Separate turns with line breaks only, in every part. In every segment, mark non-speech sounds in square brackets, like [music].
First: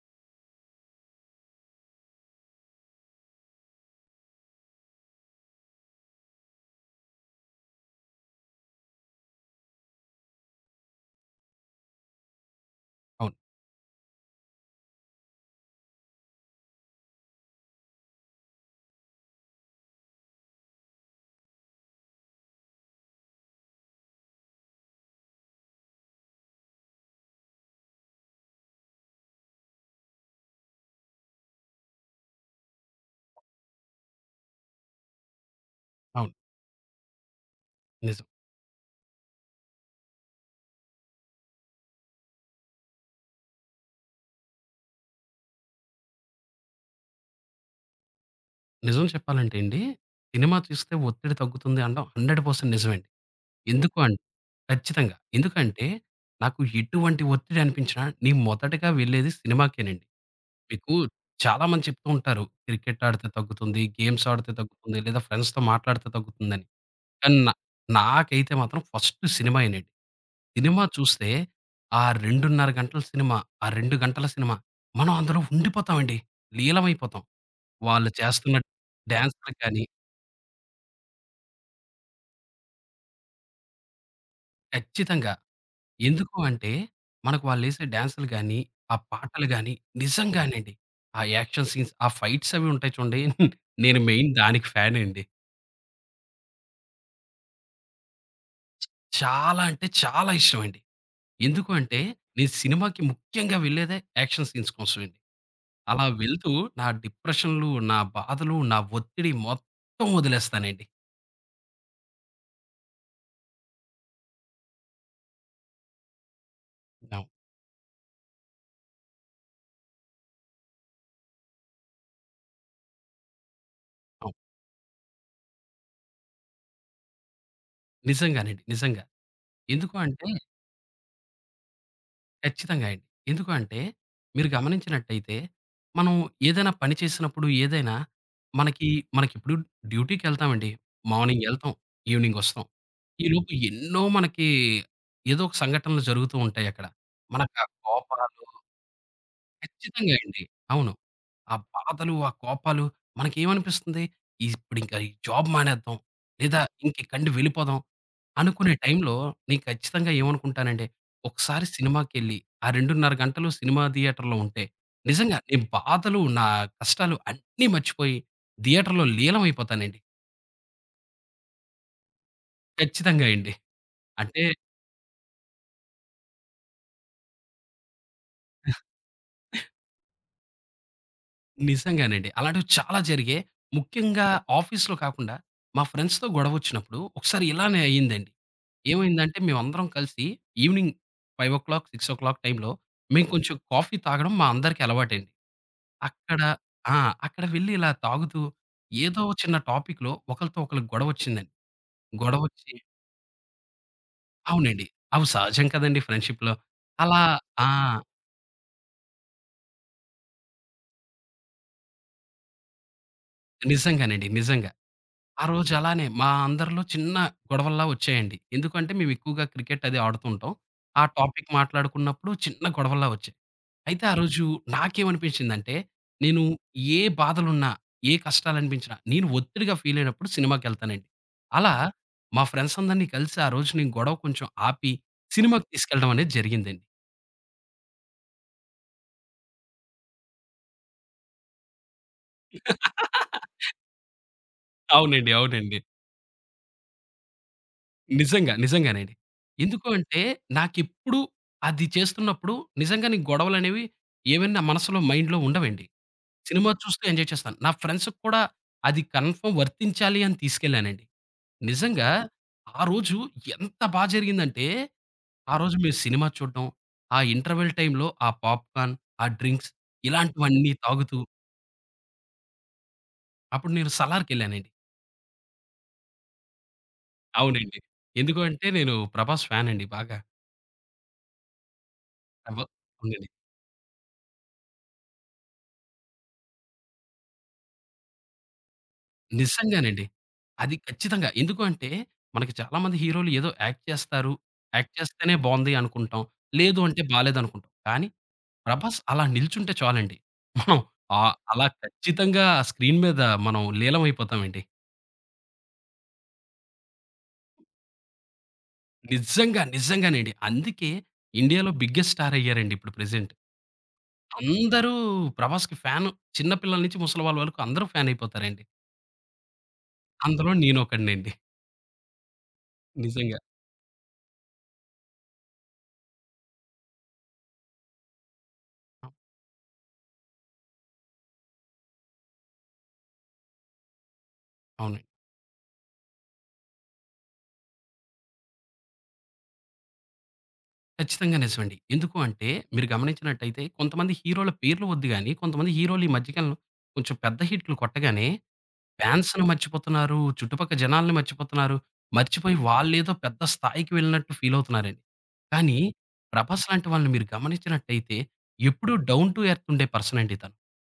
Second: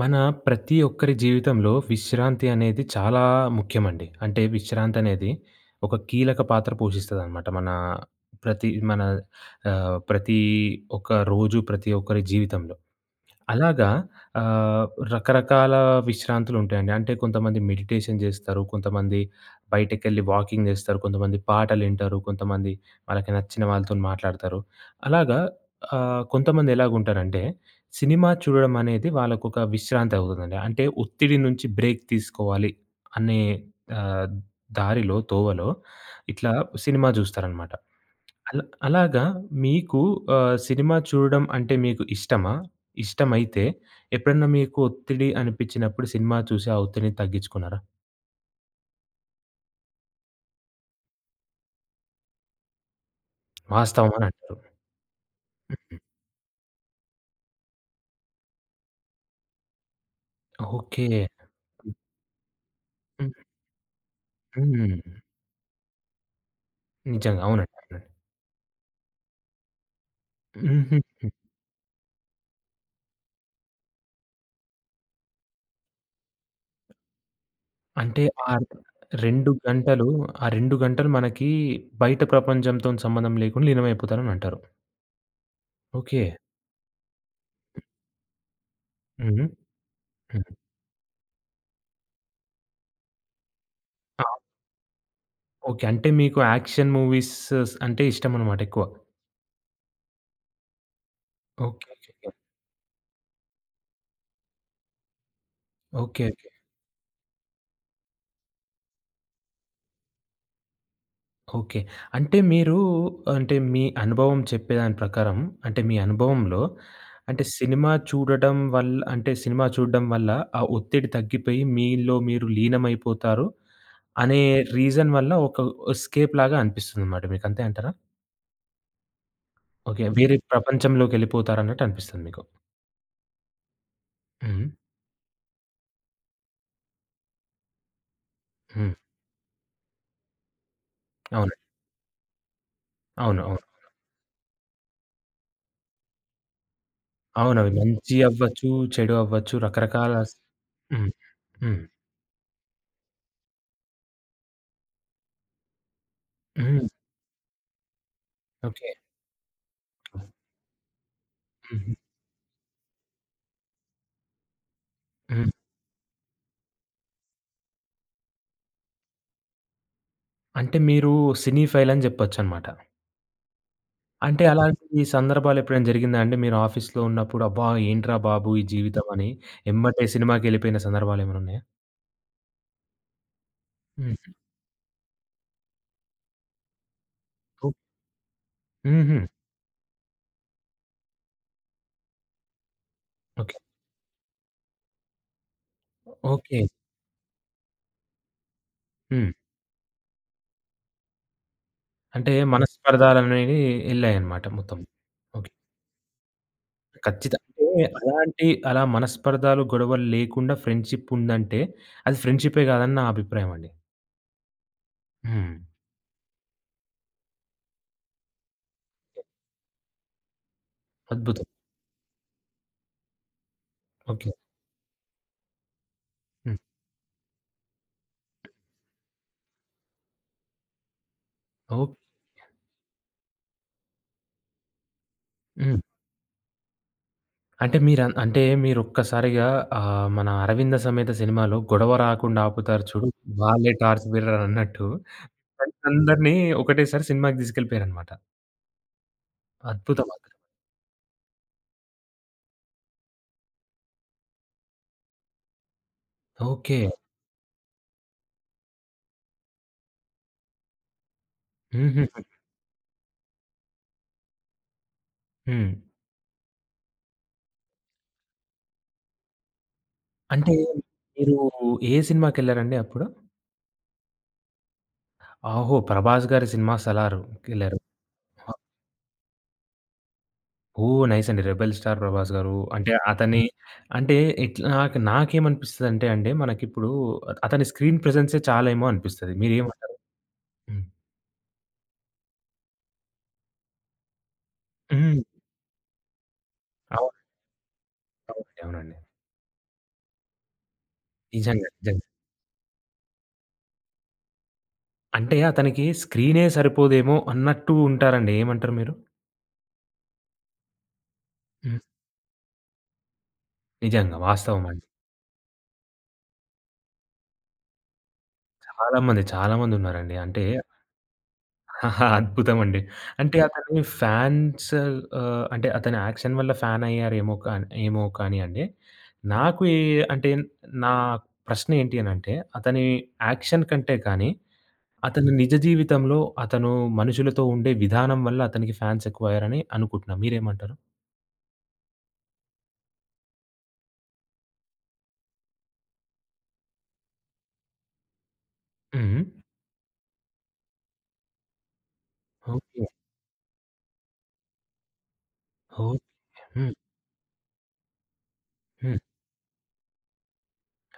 మన ప్రతి ఒక్కరి జీవితంలో విశ్రాంతి అనేది చాలా ముఖ్యమండి. అంటే విశ్రాంతి అనేది ఒక కీలక పాత్ర పోషిస్తదనమాట. మన ప్రతి మన ఆహ్, ప్రతి ఒక్క రోజు, ప్రతి ఒక్కరి జీవితంలో.
అవును.
అలాగా ఆహ్, రకరకాల విశ్రాంతులుంటాయండి. అంటే కొంతమంది మెడిటేషన్ జేస్తారు. కొంతమంది బయటకెళ్ళి వాకింగ్ జేస్తారు. కొంతమంది పాటలింటారు. కొంతమంది వాళ్ళకి నచ్చిన వాళ్ళతోని మాట్లాడతారు. అలాగా కొంతమంది ఎలాగుంటారంటే, సినిమా చూడడం అనేది వాళ్ళకొక విశ్రాంతి అవుతుందండి. అంటే ఒత్తిడి నుంచి బ్రేక్ తీసుకోవాలి అనే ఆహ్, దారిలో, తోవలో
అవును.
ఇట్లా సినిమా జూస్తారనమాట.
నిజం.
అలా అలాగా మీకు సినిమా చూడడం అంటే మీకు ఇష్టమా? ఇష్టమైతే ఎప్పుడన్నా మీకు ఒత్తిడి అనిపించినప్పుడు సినిమా చూసి ఆ ఒత్తిడిని తగ్గించుకున్నారా?
నిజం చెప్పాలంటే అండి, సినిమా చూస్తే ఒత్తిడి తగ్గుతుంది అనడం 100% నిజమండి. ఎందుకు
వాస్తవం
అన్
అని అంటారు.
ఖచ్చితంగా. ఎందుకంటే, నాకు ఎటువంటి ఒత్తిడి అనిపించినా నేను మొదటగా వెళ్ళేది సినిమాకేనండి. మీకు
ఓకే.
చాలామంది చెప్తూ ఉంటారు. క్రికెట్ ఆడితే
హ్మ్.
తగ్గుతుంది, గేమ్స్ ఆడితే తగ్గుతుంది,
హ్మ్.
లేదా ఫ్రెండ్స్‌తో మాట్లాడితే తగ్గుతుందని. కానీ
నిజంగా.
నా
అవునండి. అవునండి.
నాకైతే మాత్రం ఫస్ట్ సినిమాయేనండి. సినిమా
హుహు.
చూస్తే ఆ 2:30 గంటల సినిమా, ఆ 2 గంటల సినిమా మనం అందులో ఉండిపోతామండి. లీలమైపోతాం. వాళ్ళు
అంటే ఆ
చేస్తున్న
2
డాన్స్‌లు గాని
గంటలు, ఆ 2 గంటలు మనకి బయట ప్రపంచంతోని సంబంధం లేకుండా లీనమైపోతారని అంటారు.
ఖచ్చితంగా.
ఓకే.
ఎందుకు అంటే, మనకు వాళ్ళేసే డాన్స్‌లు గాని, ఆ
హుహు.
పాటలు గాని,
హ్మ్.
నిజంగానండి. ఆ యాక్షన్ సీన్స్, ఆ ఫైట్స్ అవి ఉంటాయి చూడండి. [laughs] నేను
ఆ!
మెయిన్ దానికి ఫ్యానండి.
ఓకే. అంటే మీకు యాక్షన్ మూవీస్ అంటే ఇష్టమనమాట ఎక్కువ.
చాలా అంటే చాలా ఇష్టమండి. ఎందుకు
ఓకే.
అంటే,
ఓకే. ఓకే.
నేను సినిమాకి ముఖ్యంగా వెళ్ళేదే యాక్షన్ సీన్స్ కోసమండి. అలా
ఓకే.
వెళ్తూ నా డిప్రెషన్‌లు, నా బాధలు, నా ఒత్తిడి మొత్తం వదిలేస్తానండి.
ఓకే. అంటే మీరు అంటే మీ అనుభవం చెప్పేదాని ప్రకారం అంటే మీ అనుభవంలో
అవును.
అంటే సినిమా చూడడం వల్ల ఆ ఒత్తిడి తగ్గిపోయి మీలో మీరు లీనమైపోతారు
అవును.
అనే రీజన్ వల్ల ఒక ఎస్కేప్ లాగా అనిపిస్తుందన్నమాట మీకు. అంతే అంటారా?
నిజంగానండి. నిజంగా. ఎందుకు
ఓకే.
అంటే
వేరే ప్రపంచంలోకెళ్ళిపోతారన్నట్టు అనిపిస్తుంది మీకు.
ఖచ్చితంగా అండి. ఎందుకు అంటే, మీరు
హ్మ్.
గమనించినట్టయితే, మనం ఏదైనా పని చేసినప్పుడు ఏదైనా మనకి
హ్మ్.
మనకిప్పుడు డ్యూటీకెళ్తామండి. మార్నింగ్
అవునండి.
ఎళ్తాం, ఈవినింగ్ ఒస్తాం.
అవును.
ఈలోపు
అవును.
ఎన్నో మనకి ఏదో ఒక సంఘటనలు జరుగుతూ ఉంటాయక్కడ. మనకా
అవునవి మంచి
కోపాలు
అవ్వచ్చు, చెడు అవ్వచ్చు రకరకాల
ఖచ్చితంగా అండి. అవును.
హ్మ్.
ఆ
హ్మ్.
బాధలు, ఆ కోపాలు మనకేమనిపిస్తుంది? ఇప్పుడింక ఈ జాబ్ మానేద్దాం, లేదా
హ్మ్.
ఇంకెక్కడి నుండి వెళ్ళిపోదాం. అనుకునే
ఓకే.
టైంలో నేను ఖచ్చితంగా ఏమనుకుంటానంటే, ఒకసారి
హుహు.
సినిమాకెళ్ళి, ఆ 2:30 గంటలు సినిమా థియేటర్‌లో ఉంటే, నిజంగా
హ్మ్.
నేను బాధలు, నా కష్టాలు అన్నీ మర్చిపోయి థియేటర్‌లో లీలమైపోతానండి.
అంటే మీరు సినీఫైల్ అని జెప్పొచ్చనమాట.
ఖచ్చితంగా అండి. అంటే
అంటే ఓకే. అలాంటి సందర్భాలు ఎప్పుడైనా జరిగిందా అండి? మీరు ఆఫీస్‌లో ఉన్నప్పుడు అబ్బా! ఏంట్రా బాబు ఈ జీవితం అని ఎమ్మటే సినిమాకెళ్ళిపోయిన సందర్భాలేమైనున్నాయా?
నిజంగానండి. అలాంటివి చాలా జరిగాయి. ముఖ్యంగా
హ్మ్.
ఆఫీస్‌లో కాకుండా మా ఫ్రెండ్స్‌తో గొడవొచ్చినప్పుడు ఒకసారి
ఓహ్!
ఇలానే అయిందండి.
హుహు.
ఏమైందంటే మేమందరం కలిసి ఈవినింగ్ 5:00, 6:00 టైంలో మేము
ఓకే.
కొంచెం కాఫీ తాగడం మా అందరికీ అలవాటండి. అక్కడ
ఓకే.
ఆ! అక్కడ వెళ్లి ఇలా తాగుతూ ఏదో
హ్మ్.
చిన్న టాపిక్‌లో ఒకళ్ళతో ఒకళ్ళకి గొడవొచ్చిందండి.
అంటే
గొడవొచ్చి
మనస్పర్ధలనేవి ఎళ్ళాయనమాట మొత్తం.
అవునండి. అవి
ఓకే.
సహజం కదండీ ఫ్రెండ్‌షిప్‌లో. అలా
ఖచ్చితంగా
ఆ!
అంటే అలాంటి అలా మనస్పర్ధలు, గొడవలు లేకుండా ఫ్రెండ్‌షిప్ ఉందంటే అది ఫ్రెండ్‌షిపే గాదని నా అభిప్రాయం అండి.
నిజంగానండి. నిజంగా. ఆ
హ్మ్.
రోజు అలానే మా అందరిలో చిన్న గొడవల్లా వచ్చాయండి. ఎందుకంటే మేము ఎక్కువగా క్రికెట్ అది ఆడుతూ ఉంటాం. ఆ
అద్భుతం.
టాపిక్ మాట్లాడుకున్నప్పుడు చిన్న గొడవల్లా వచ్చాయి. అయితే ఆ
ఓకే.
రోజు నాకేమనిపించిందంటే, నేను
హ్మ్.
ఏ బాధలున్నా, ఏ కష్టాలనిపించినా, నేను ఒత్తిడిగా ఫీల్ అయినప్పుడు సినిమాకెళ్తానండి. అలా
ఓహ్!
మా ఫ్రెండ్స్ అందరిని కలిసి ఆ రోజు నేను గొడవ కొంచెం ఆపి, సినిమాకి
హ్మ్.
తీసుకెళ్ళడం అనేది జరిగిందండి.
అంటే మీరన్ అంటే మీరొక్కసారిగా మన 'అరవింద సమేత' సినిమాలో గొడవ రాకుండా ఆపుతారు చూడు, వాళ్ళే టార్చ్ బీరర్ అన్నట్టు
అవునండి. అవునండి.
ఫ్రెండ్సందరిని ఒకటేసారి సినిమాకి తీసుకెళ్ళిపోయారనమాట.
నిజంగా. నిజంగానండి. ఎందుకు
అద్భుతం
అంటే,
అక్కడ.
నాకెప్పుడు అది చేస్తున్నప్పుడు నిజంగా నీ గొడవలనేవి ఏవైనా మనసులో, మైండ్‌లో ఉండవండి. Cinema
okay.
చూస్తూ ఎంజాయ్ చేస్తాను. నా ఫ్రెండ్స్‌కి కూడా అది కన్ఫర్మ్ వర్తించాలి అని తీసుకెళ్ళానండి. నిజంగా
హుహుహు.
ఆ రోజు ఎంత బా జరిగిందంటే, ఆ
హ్మ్.
రోజు మేము సినిమా చూడడం, ఆ ఇంటర్వెల్ టైమ్‌లో ఆ పాప్‌కార్న్, ఆ డ్రింక్స్
అంటే
ఇలాంటివన్నీ తాగుతూ
మీరు ఏ సినిమాకెళ్లారండి అప్పుడు?
అప్పుడు నేను సలార్‌కెళ్ళానండి.
ఓహో! 'ప్రభాస్' గారి సినిమా
అవునండి.
'సలార్‌కెళ్లారు.'
ఎందుకు అంటే నేను 'ప్రభాస్' ఫ్యానండి బాగా.
ఓహ్! నైస్ అండి. 'రెబెల్ స్టార్' 'ప్రభాస్' గారు
ప్రభ
అంటే
అవునండి.
అతని అంటే ఇట్లా నాకేమనిపిస్తదంటే అండి మనకిప్పుడు అతని స్క్రీన్ ప్రెజెన్సే చాలేమో అనిపిస్తది. మీరేమంటారు?
నిజంగానండి. అది
హ్మ్.
ఖచ్చితంగా. ఎందుకు అంటే మనకి చాలామంది హీరోలు ఏదో యాక్ట్ చేస్తారు. యాక్ట్
హ్మ్.
చేస్తేనే బావుంది అనుకుంటాం. లేదు అంటే
అవునండి.
బాలేదనుకుంటాం. కానీ
అవునండి. అవునండి.
ప్రభాస్ అలా నిల్చుంటే చాలండి. మనం అలా
నిజంగా. నిజంగా.
ఖచ్చితంగా స్క్రీన్ మీద మనం లీలమైపోతామండి.
అంటే అతనికి స్క్రీనే సరిపోదేమో అన్నట్టు ఉంటారండి. ఏమంటారు మీరు?
నిజంగానండి. అందుకే ఇండియాలో
హ్మ్.
బిగ్గెస్ట్ స్టార్ అయ్యారండి ఇప్పుడు ప్రెజెంట్.
నిజంగా వాస్తవం అండి.
అందరూ ప్రభాస్‌కి ఫ్యాను. చిన్న పిల్లల నుంచి ముసలివాళ్ళ వరకు అందరూ ఫ్యాన్ అయిపోతారండి.
చాలా మంది, చాలా మంది ఉన్నారండి. అంటే
అందులో నేనొకడినండి.
[laughs] అద్భుతం అండి. అంటే
నిజంగా.
అతని ఫ్యాన్స్ అంటే అతని యాక్షన్ వల్ల ఫ్యాన్ అయ్యారేమో కాని ఏమో కానీ అండి. నాకు ఏ అంటే నా ప్రశ్న ఏంటి అనంటే అతని యాక్షన్ కంటే కానీ
అవునండి.
అతని నిజ జీవితంలో అతను మనుషులతో ఉండే విధానం వల్ల అతనికి ఫ్యాన్స్ ఎక్కువయ్యారని అనుకుంటున్నా. మీరేమంటారు?
ఖచ్చితంగా నిజమండి. ఎందుకు అంటే మీరు గమనించినట్టయితే కొంతమంది హీరోల పేర్లు వద్దు గాని, కొంతమంది హీరోలు ఈ మధ్య కాలంలో కొంచెం పెద్ద హిట్లు కొట్టగానే
హ్మ్.
ఫ్యాన్స్‌ని మర్చిపోతున్నారు. చుట్టుపక్కల జనాల్ని మర్చిపోతున్నారు. మర్చిపోయి
ఓకే.
వాళ్ళేదో పెద్ద స్థాయికి వెళ్ళినట్టు ఫీల్ అవుతున్నారండి. కానీ,
ఓకే.
'ప్రభాస్'
హ్మ్.
లాంటి వాళ్ళని మీరు గమనించినట్టయితే ఎప్పుడూ
హ్మ్.
డౌన్ టు ఎర్త్ ఉండే పర్సన్ అండి తను.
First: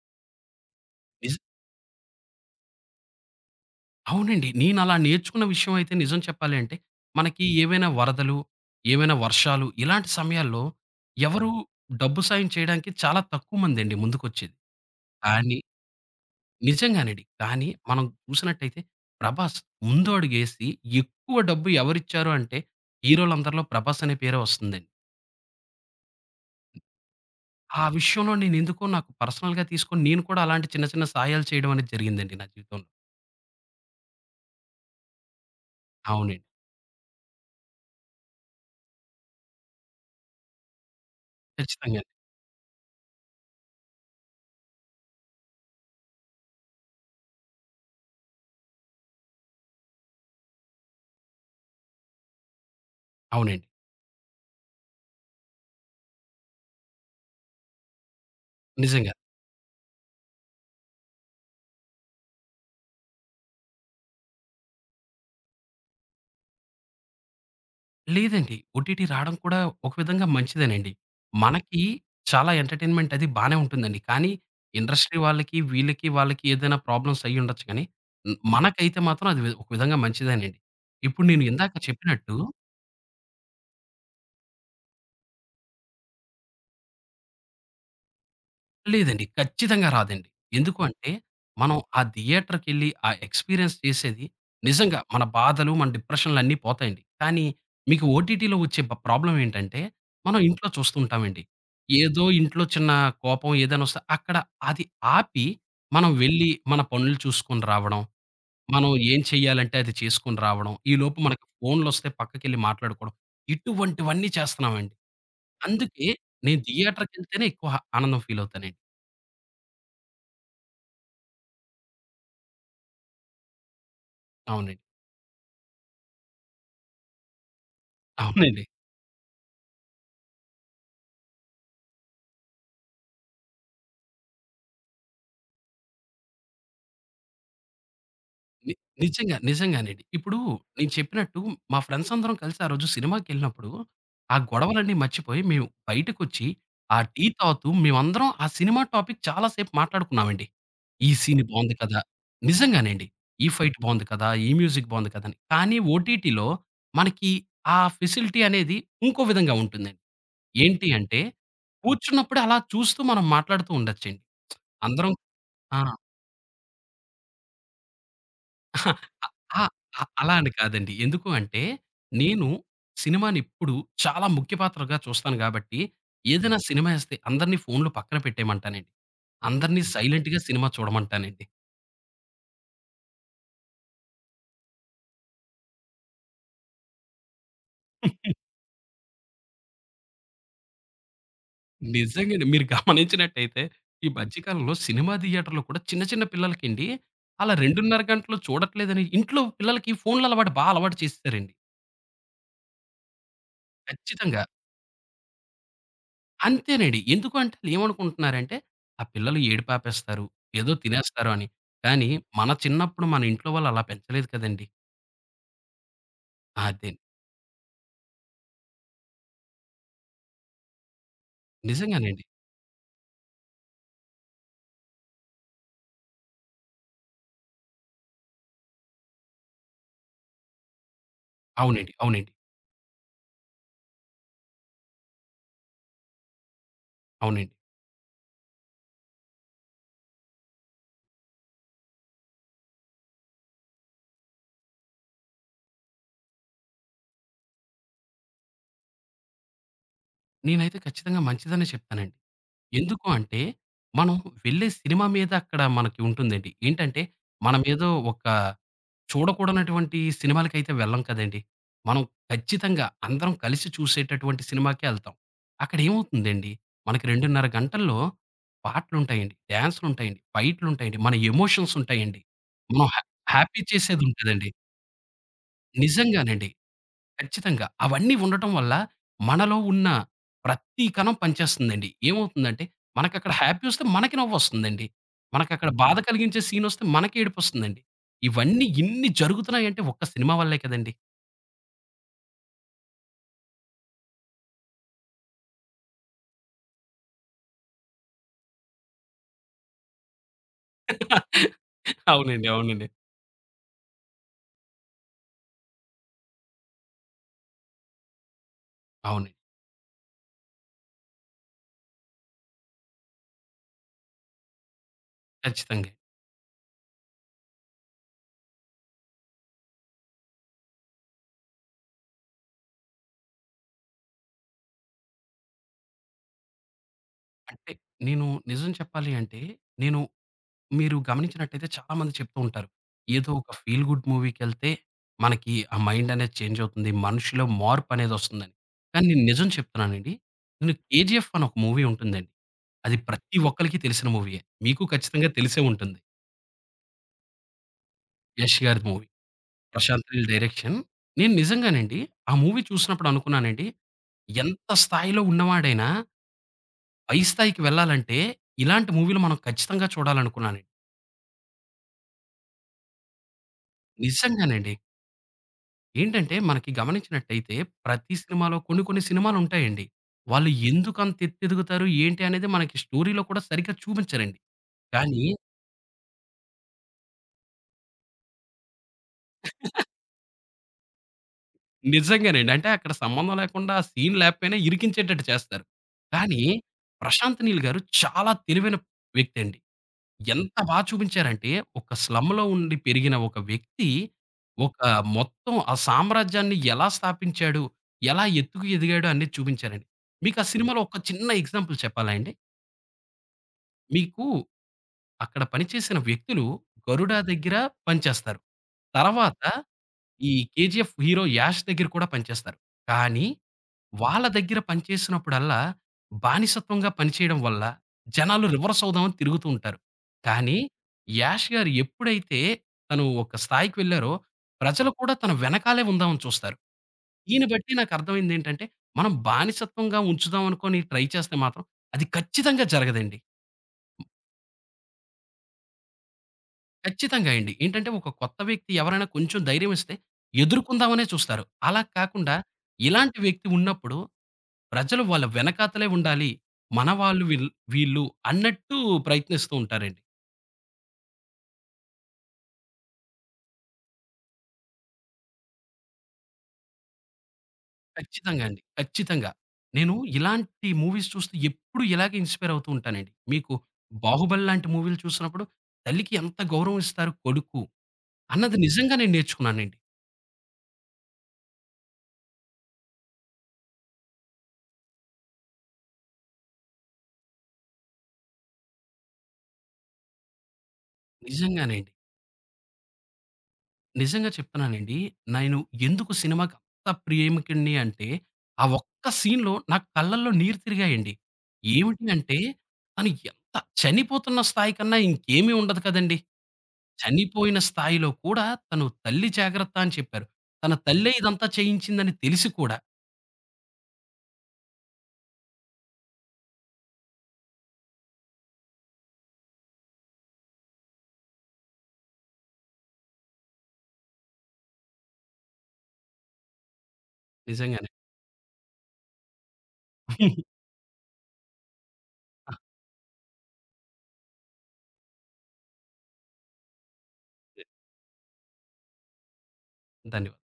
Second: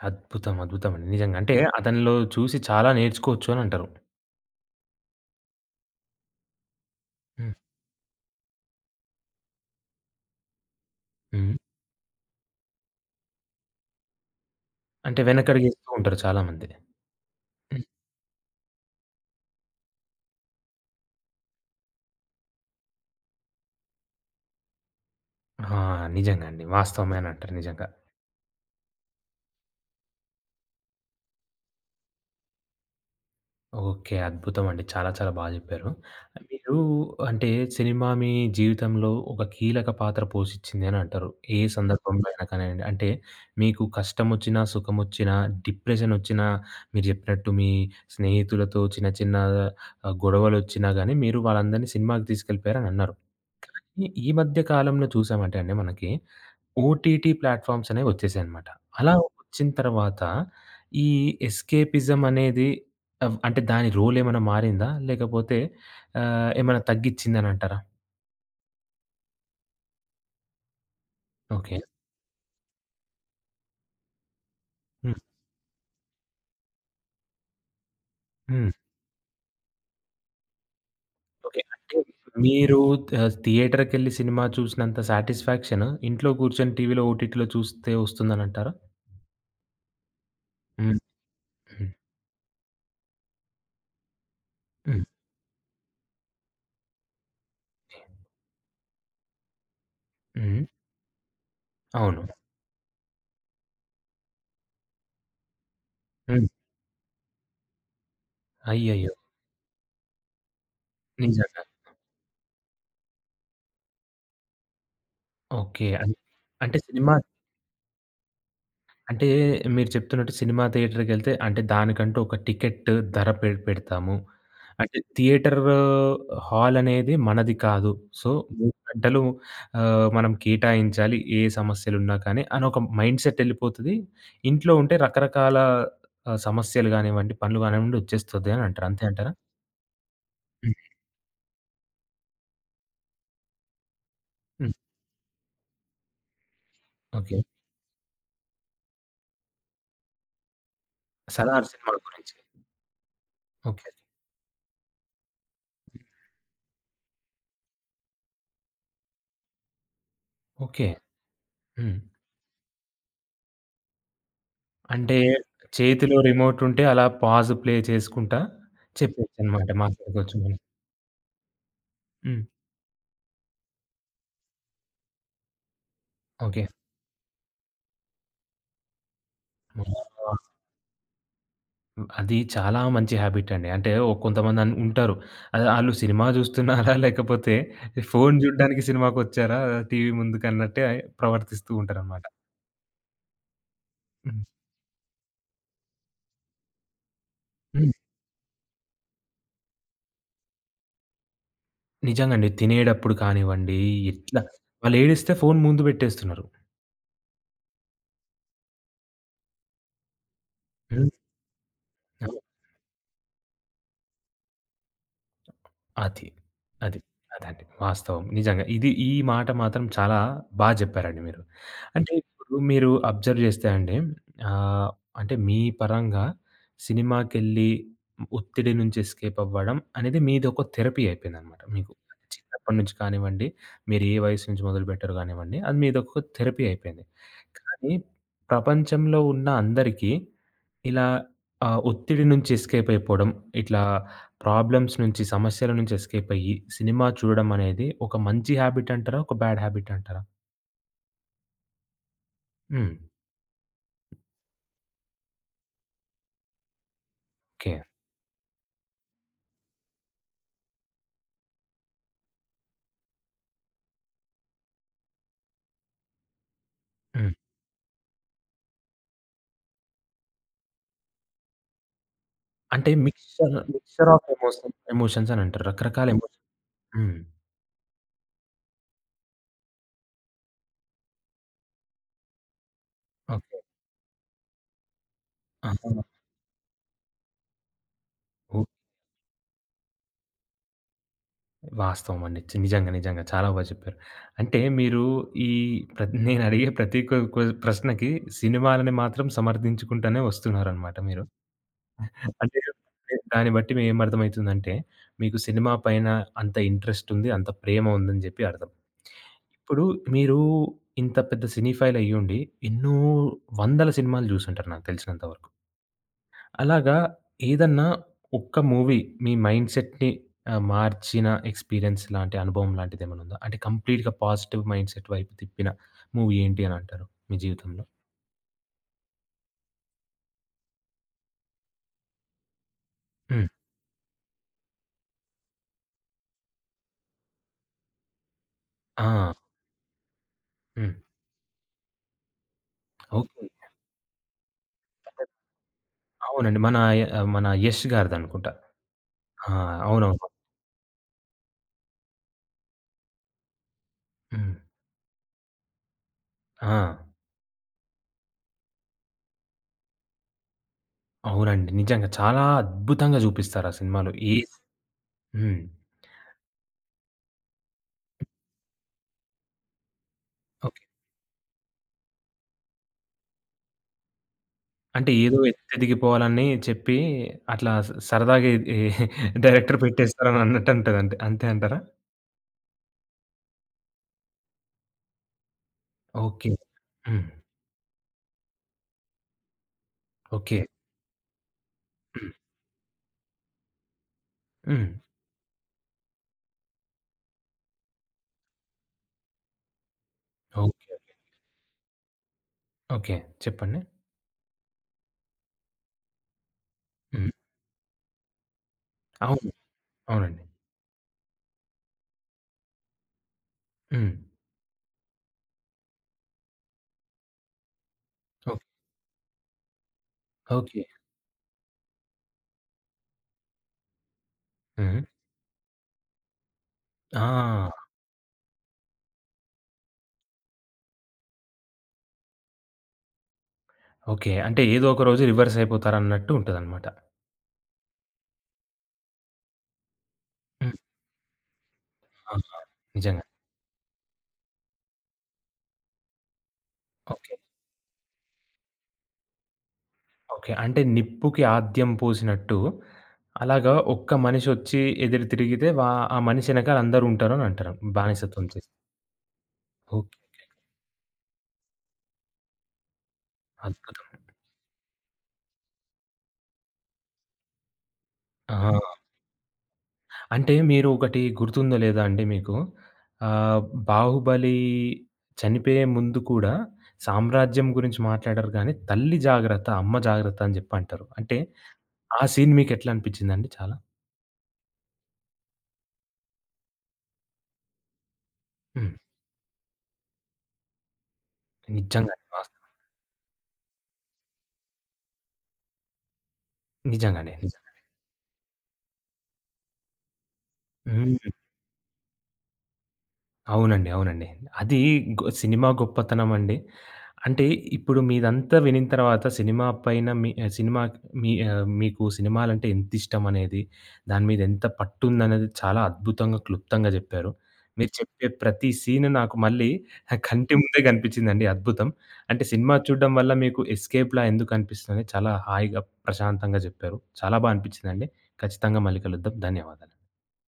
అద్భుతం. అద్భుతమండి.
నిజ
నిజంగా. అంటే అతనిలో చూసి చాలా నేర్చుకోవచ్చు అనంటారు.
అవునండి. నేను అలా నేర్చుకున్న విషయం అయితే నిజం చెప్పాలి అంటే, మనకి
హ్మ్.
ఏవైనా వరదలు, ఏవైనా వర్షాలు ఇలాంటి సమయాల్లో ఎవరు
హ్మ్.
డబ్బు సాయం చేయడానికి చాలా తక్కువ మందండి ముందుకొచ్చేది.
అంటే
కానీ
వెనకడుగేస్తూ ఉంటారు చాలామంది.
నిజంగానండి. కానీ
హ్మ్.
మనం చూసినట్టయితే 'ప్రభాస్' ముందు అడుగేసి ఎక్కువ డబ్బు ఎవరిచ్చారు అంటే హీరోలందరిలో 'ప్రభాస్' అనే పేరే వస్తుందండి.
ఆ! నిజంగా అండి. వాస్తవమే అనంటారు
ఆ
నిజంగా.
విషయంలో నేనెందుకో నాకు పర్సనల్‌గా తీసుకొని నేను కూడా అలాంటి చిన్న చిన్న సాయాలు చేయడం అనేది జరిగిందండి నా జీవితంలో.
ఓకే. అద్భుతమండి. చాలా చాలా బా జెప్పారు.
అవునండి.
మీరు అంటే సినిమా మీ జీవితంలో ఒక కీలక పాత్ర పోషిచ్చింది అని అంటారు. ఏ
ఖచ్చితంగా.
సందర్భంలో అయినా కానియండి. అంటే మీకు కష్టమొచ్చినా, సుఖమొచ్చినా, డిప్రెషనొచ్చినా మీరు జెప్పినట్టు మీ స్నేహితులతో చిన్న చిన్న గొడవలొచ్చినా గాని మీరు వాళ్ళందరినీ సినిమాకి తీసుకెళ్ళిపోయారనన్నారు.
అవునండి.
ఈ ఈ మధ్య కాలంలో చూసామంటే అండి మనకి ఓటీటీ ప్లాట్‌ఫామ్స్ అనేవొచ్చేసాయనమాట.
నిజంగా.
అలా వచ్చిన తర్వాత ఈ ఎస్కేపిజం అనేది అంటే దాని రోలేమైనా మారిందా? లేకపోతే ఏమైనా తగ్గిచ్చిందనంటారా?
లేదండి. ఓటీటీ రాడం కూడా ఒక విధంగా మంచిదేనండి.
ఓకే.
మనకి చాలా ఎంటర్‌టైన్‌మెంట్ అది బానే ఉంటుందండి. కానీ
హ్మ్.
ఇండస్ట్రీ వాళ్ళకి, వీళ్ళకి, వాళ్ళకి ఏదైనా ప్రాబ్లమ్స్ అయ్యుండొచ్చు కానీ,
హ్మ్.
మనకైతే మాత్రం అది ఒక విధంగా మంచిదేనండి. ఇప్పుడు నేను
ఓకే.
ఇందాక
అంటే
చెప్పినట్టు
మీరు థియేటర్‌కెళ్ళి సినిమా చూసినంత సాటిస్‌ఫాక్షన్ ఇంట్లో కూర్చొని టీవీలో ఓటీటీలో చూస్తే వస్తుందనంటారా?
లేదండి. ఖచ్చితంగా రాదండి. ఎందుకు
హ్మ్.
అంటే, మనం
హ్మ్.
ఆ థియేటర్‌కెళ్ళి ఆ ఎక్స్‌పీరియన్స్ చేసేది నిజంగా
హ్మ్.
మన బాధలు, మన డిప్రెషన్‌లన్నీ పోతాయండి. కానీ మీకు ఓటీటీలో వచ్చే ప్రాబ్లమ్ ఏంటంటే, మనం
హ్మ్.
ఇంట్లో చూస్తుంటామండి. ఏదో
అవును.
ఇంట్లో చిన్న కోపం ఏదైనా వస్తే అక్కడ అది ఆపి, మనం
హ్మ్.
వెళ్ళి మన పనులు చూసుకొని రావడం, మనం
అయ్యయ్యో!
ఏం చేయాలంటే అది చేసుకొని రావడం, ఈలోపు మనకు
నిజంగా.
ఫోన్‌లొస్తే పక్కకెళ్ళి మాట్లాడుకోవడం, ఇటువంటివన్నీ చేస్తున్నామండి.
ఓకే.
అందుకే
అన్
నేను
అంటే సినిమా
థియేటర్‌కెళ్తేనే ఎక్కువ ఆనందం ఫీల్ అవుతానండి.
అంటే మీరు చెప్తున్నట్టు సినిమా థియేటర్‌కెళ్తే అంటే దానికంటూ ఒక టికెట్ ధర పెడతాము.
అవునండి.
అంటే థియేటర్ హాల్ అనేది మనది కాదు. సో,
అవునండి.
3 గంటలు మనం కేటాయించాలి ఏ సమస్యలున్నా కానీ అని ఒక మైండ్ సెట్ ఎళ్ళిపోతది. ఇంట్లో ఉంటే రకరకాల సమస్యలు గానివ్వండి, పనులు గానివ్వండి వచ్చేస్తది అని
ని
అంటారు. అంతే అంటారా?
నిజంగా. నిజంగానండి. ఇప్పుడు
హ్మ్.
నేను చెప్పినట్టు మా ఫ్రెండ్స్ అందరం కలిసి ఆ రోజు సినిమాకెళ్ళినప్పుడు, ఆ
హ్మ్.
గొడవలన్నీ మర్చిపోయి మేము బయటకొచ్చి, ఆ టీ
ఓకే.
తాగుతూ మేమందరం ఆ సినిమా టాపిక్ చాలా సేపు మాట్లాడుకున్నామండి. ఈ సీన్
'సలార్'
బావుంది
సినిమా
కదా!
గురించి.
నిజంగానండి. ఈ ఫైట్
ఓకే.
బావుంది కదా! ఈ మ్యూజిక్ బావుంది కదా! అని. కానీ ఓటీటీలో మనకి ఆ ఫెసిలిటీ అనేది ఇంకో విధంగా ఉంటుందండి.
ఓకే.
ఏంటి అంటే,
హ్మ్.
కూర్చున్నప్పుడే అలా చూస్తూ మనం మాట్లాడుతూ ఉండొచ్చండి. అందరం
అంటే
ఆ!
చేతిలో రిమోట్ ఉంటే అలా పాజ్ ప్లే చేసుకుంటా
[laughs] ఆ!
చెప్పేయొచ్చనమాట
అ అలా
మాట్లాడుకోవచ్చు
అని
మనం.
కాదండి. ఎందుకు అంటే,
హ్మ్.
నేను సినిమానిప్పుడు చాలా ముఖ్య పాత్రగా చూస్తాను గాబట్టి, ఏదైనా
ఓకే.
సినిమా ఎస్తే అందరిని ఫోన్‌లు పక్కన పెట్టేయమంటానండి. అందరిని సైలెంట్‌గా సినిమా చూడమంటానండి.
అది చాలా మంచి హాబిట్ అండి. అంటే ఓ కొంతమంది అన్ ఉంటారు. అది ఆళ్ళు సినిమా చూస్తున్నారా [laughs] లేకపోతే ఫోను చూడ్డానికి సినిమాకొచ్చారా టీవీ ముందుకన్నట్టే ప్రవర్తిస్తూ ఉంటారనమాట.
నిజంగానే మీరు గమనించినట్టయితే, ఈ మధ్య
హ్మ్.
కాలంలో సినిమా థియేటర్‌లో కూడా చిన్న చిన్న పిల్లలకండి, అలా
హ్మ్.
2:30 గంటలు చూడట్లేదని ఇంట్లో పిల్లలకి ఫోన్‌ల అలవాటు అలవాటు చేసేసారండి.
నిజంగండి. తినేటప్పుడు కానివ్వండి, ఎట్లా
ఖచ్చితంగా.
వాళ్ళేడిస్తే ఫోను ముందు పెట్టేస్తున్నారు.
అంతేనండి. ఎందుకు అంటే ఆళ్ళేమనుకుంటున్నారంటే, ఆ పిల్లలు ఏడుపు ఆపేస్తారు. ఏదో
హ్మ్.
తినేస్తారు అని. కానీ మన చిన్నప్పుడు మన ఇంట్లో వాళ్ళు అలా పెంచలేదు కదండీ!
అది.
అదే.
అది. అదండి వాస్తవం. నిజంగా. ఇది ఈ మాట మాత్రం చాలా బా జెప్పారండి మీరు. అంటే
నిజంగానండి.
ఇప్పుడు మీరు అబ్జర్వ్ జేస్తే అండి ఆహ్, అంటే మీ పరంగా సినిమాకెళ్ళి ఒత్తిడి నుంచి ఎస్కేప్ అవ్వడం అనేది మీదొక థెరపీ అయిపోయిందనమాట మీకు.
అవునండి. అవునండి.
చిన్నప్పటి నుంచి కానివ్వండి, మీరు ఏ వయసు నుంచి మొదలుపెట్టారో గానివ్వండి, అది మీదొక థెరపీ అయిపోయింది.
అవునండి.
కానీ ప్రపంచంలో ఉన్న అందరికీ ఇలా ఒత్తిడి నుంచి ఎస్కేప్ అయిపోవడం ఇట్లా ప్రాబ్లమ్స్ నుంచి, సమస్యల నుంచి ఎస్కేప్ అయ్యి, సినిమా చూడడం అనేది ఒక మంచి హాబిట్ అంటారా? ఒక బ్యాడ్ హాబిట్ అంటారా?
నేనైతే ఖచ్చితంగా మంచిదనే చెప్తానండి.
హ్మ్.
ఎందుకు అంటే, మనం వెళ్ళే సినిమా మీద అక్కడ మనకి ఉంటుందండి. ఏంటంటే,
ఓకే.
మనమేదో ఒక చూడకూడనటువంటి సినిమాలకైతే వెళ్ళం కదండీ! మనం ఖచ్చితంగా అందరం కలిసి చూసేటటువంటి సినిమాకే ఎళ్తాం. అక్కడ ఏమవుతుందండి, మనకి
హ్మ్.
2:30 గంటల్లో పాటలుంటాయండి, డాన్సులుంటాయండి, ఫైట్లుంటాయండి, మన ఎమోషన్స్ ఉంటాయండి. మనం
అంటే
హ్యా
మిక్స్చర్,
హ్యాపీ
మిక్స్చర్ ఆఫ్
చేసేదుంటదండి.
ఎమోషన్స్ అని అంటారు. రకరకాల ఎమోషన్స్.
నిజంగానండి.
హ్మ్.
ఖచ్చితంగా. అవన్నీ ఉండటం వల్ల మనలో ఉన్న ప్రతి కణం పనిచేస్తుందండి. ఏమవుతుందంటే మనకక్కడ
ఓకే.
హ్యాపీ ఒస్తే మనకి నవ్వొస్తుందండి. మనకక్కడ బాధ
ఆహా!
అవును. కలిగించే సీనొస్తే మనకే ఏడుపొస్తుందండి.
ఓకే.
ఇవన్నీ ఇన్ని జరుగుతున్నాయంటే ఒక్క సినిమా వల్లే కదండీ!
వాస్తవం అండి. చి నిజంగా, నిజంగా చాలా బా చెప్పారు. అంటే మీరు ఈ ప్ర నేనడిగే ప్రతి కొ కొ ప్రశ్నకి సినిమాలని మాత్రం సమర్థించుకుంటూనే వస్తున్నారనమాట మీరు.
[laughs] అవునండి.
అంటే
అవునండి.
దాన్ని బట్టి మేమర్థమయితుందంటే, మీకు సినిమా పైన అంత ఇంట్రెస్ట్ ఉంది, అంత ప్రేమ ఉందని జెప్పి అర్థం.
అవును.
ఇప్పుడు మీరు ఇంత పెద్ద సినీఫైల్ అయ్యుండి, ఎన్నో వందల సినిమాలు జూసుంటారు నాకు తెలిసినంత వరకు.
ఖచ్చితంగా.
అలాగా ఏదన్నా ఒక్క మూవీ మీ మైండ్ సెట్‌ని మార్చిన ఎక్స్‌పీరియన్స్ లాంటి అనుభవం లాంటిదేమన్నుందా? అంటే కంప్లీట్‌గా పాజిటివ్ మైండ్ సెట్ వైపు తిప్పిన మూవీ ఏంటి అనంటారు మీ
అంటే
జీవితంలో?
నేను నిజం చెప్పాలి అంటే నేను మీరు గమనించినట్టయితే చాలామంది చెప్తూ ఉంటారు. ఏదో
హ్మ్.
ఒక ఫీల్ గుడ్ మూవీకెళ్తే మనకి ఆ మైండ్ అనేది చేంజ్ అవుతుంది. మనిషిలో మార్పనేదొస్తుందని. కానీ నేను
ఆ!
నిజం చెప్తున్నానండి. నేను
హ్మ్.
'కేజీఎఫ్' అని ఒక మూవీ ఉంటుందండి. అది ప్రతి
ఓకే.
ఒక్కళ్ళకి తెలిసిన మూవీయే. మీకు ఖచ్చితంగా తెలిసే ఉంటుంది.
అవునండి. మన య మన 'యష్' గారిదనుకుంటా.
యష్ గారి మూవీ.
ఆ!
ప్రశాంత్
అవునవును.
నీల్ డైరెక్షన్. నేను నిజంగానండి ఆ మూవీ చూసినప్పుడు అనుకున్నానండి.
హ్మ్.
ఎంత స్థాయిలో ఉన్నవాడైనా
ఆ!
పై స్థాయికి వెళ్ళాలంటే ఇలాంటి మూవీలు మనం ఖచ్చితంగా చూడాలనుకున్నానండి.
అవునండి. నిజంగా చాలా అద్భుతంగా చూపిస్తారు ఆ సినిమాలో. ఏ
నిజంగానండి.
హ్మ్.
ఏంటంటే మనకి గమనించినట్టయితే ప్రతి సినిమాలో కొన్ని కొన్ని సినిమాలుంటాయండి. వాళ్ళు
ఓకే.
ఎందుకంత ఎత్తెదుగుతారు, ఏంటి అనేది మనకి స్టోరీలో కూడా సరిగ్గా చూపించరండి.
అంటే
కానీ
ఏదో ఎత్తెదిగిపోవాలని చెప్పి అట్లా స సరదాగా ఎ ఎ డైరెక్టర్ పెట్టేస్తారని అన్నట్టు ఉంటది. అంతే అంతే అంటారా?
నిజంగానండి. అంటే అక్కడ సంబంధం లేకుండా సీన్ లేకపోయినా ఇరికించేటట్టు చేస్తారు. కానీ
ఓకే. హ్మ్.
'ప్రశాంత్ నీల్' గారు చాలా తెలివైన వ్యక్తండి. ఎంత
ఓకే.
బా చూపించారంటే ఒక
హ్మ్.
స్లమ్‌లో ఉండి పెరిగిన ఒక వ్యక్తి ఒక
హ్మ్.
మొత్తం ఆ సామ్రాజ్యాన్ని ఎలా స్థాపించాడు, ఎలా ఎత్తుకు ఎదిగాడు అనేది చూపించారండి. మీకు ఆ సినిమాలో
ఓకే.
ఒక చిన్న ఎగ్జాంపుల్ చెప్పాలా అండి?
ఓకే. చెప్పండి.
మీకు అక్కడ పనిచేసిన వ్యక్తులు 'గరుడ'
హ్మ్.
దగ్గర పనిచేస్తారు. తర్వాత
అవును.
ఈ
అవునండి.
'కేజీఎఫ్' హీరో 'యాష్' దగ్గర కూడా పనిచేస్తారు. కానీ
హ్మ్.
వాళ్ళ దగ్గర పనిచేసినప్పుడల్లా బానిసత్వంగా పనిచేయడం వల్ల జనాలు
ఓకే.
రివర్స్ అవుదామని తిరుగుతూ ఉంటారు. కానీ
ఓకే.
'యాష్' గారు ఎప్పుడైతే తను ఒక స్థాయికి వెళ్లారో ప్రజలు
హ్మ్.
కూడా తన వెనకాలే ఉందామని చూస్తారు. దీన్ని బట్టి
ఆ!
నాకు అర్థమైందేంటంటే మనం బానిసత్వంగా ఉంచుదాం అనుకోని ట్రై చేస్తే మాత్రం అది ఖచ్చితంగా జరగదండి.
ఓకే. అంటే ఏదో ఒక రోజు రివర్స్ అయిపోతారన్నట్టు ఉంటదన్నమాట.
ఖచ్చితంగా అండి. ఏంటంటే ఒక కొత్త వ్యక్తి ఎవరైనా కొంచెం ధైర్యం ఇస్తే
హ్మ్.
ఎదుర్కుందామనే చూస్తారు. అలా కాకుండా
ఆ!
ఇలాంటి
నిజంగా.
వ్యక్తి ఉన్నప్పుడు ప్రజలు వాళ్ళ వెనకాతలే ఉండాలి. మన వాళ్ళు
ఓకే.
వీళ్ వీళ్ళు అన్నట్టు ప్రయత్నిస్తూ ఉంటారండి.
ఓకే. అంటే నిప్పుకి ఆద్యం పోసినట్టు అలాగా ఒక్క మనిషొచ్చి ఎదురు తిరిగితే వా ఆ మనిషి ఎనకాల అందరుంటారని అంటారు.
ఖచ్చితంగా
బానిసత్వం
అండి.
చేసి.
ఖచ్చితంగా. నేను
ఓకే.
ఇలాంటి మూవీస్ చూస్తూ ఎప్పుడు ఇలాగే ఇన్‌స్పైర్ అవుతూ ఉంటానండి.
అద్భుతం.
'బాహుబలి' లాంటి మూవీలు చూసినప్పుడు తల్లికి ఎంత గౌరవం ఇస్తారు కొడుకు అన్నది నిజంగా
ఆ!
నేను నేర్చుకున్నానండి.
అంటే మీరు ఒకటి గుర్తుందో లేదా అండి మీకు? ఆహ్, 'బాహుబలి' చనిపోయే ముందు కూడా సామ్రాజ్యం గురించి మాట్లాడరు గానీ, తల్లి జాగ్రత్త, అమ్మ జాగ్రత్త అని జెప్పి అంటారు. అంటే
నిజంగానే అండి.
ఆ సీన్ మీకెట్లా అనిపిచ్చిందండి చాలా?
నిజంగా చెప్తున్నానండి. నేను ఎందుకు సినిమాకి అంత ప్రేమికుడిని అంటే, ఆ
హ్మ్.
ఒక్క సీన్‌లో నా కళ్ళల్లో నీరు తిరిగాయండి. ఏమిటి
నిజంగానే
అంటే,
వాస్తవం.
తను ఎంత చనిపోతున్న స్థాయి కన్నా ఇంకేమీ ఉండదు కదండీ!
నిజంగానే.
చనిపోయిన
నిజంగా.
స్థాయిలో కూడా తను తల్లి జాగ్రత్త అని చెప్పారు. తన తల్లే
హ్మ్.
ఇదంతా చేయించిందని తెలిసి కూడా
అవునండి. అవునండి. అది గొ సినిమా గొప్పతనం అండి. అంటే ఇప్పుడు మీదంతా వినిన తర్వాత సినిమా పైన మీ సినిమా మీ మీకు సినిమాలంటే ఎంతిష్టమనేది, దాని మీద ఎంత పట్టుందనేది చాలా అద్భుతంగా, క్లుప్తంగా జెప్పారు.
నిజంగానే.
మీరు చెప్పే ప్రతి సీన్ నాకు మళ్ళీ నా కంటి
[laughs]
ముందే గనిపించిందండి. అద్భుతం. అంటే సినిమా చూడడం వల్ల మీకు ఎస్కేప్‌లా ఎందుకనిపిస్తుందని చాలా హాయిగా, ప్రశాంతంగా జెప్పారు. చాలా బా అనిపించిందండి. ఖచ్చితంగా మళ్ళీ కలుద్దాం. ధన్యవాదాలు.
ధన్యవాదాలు.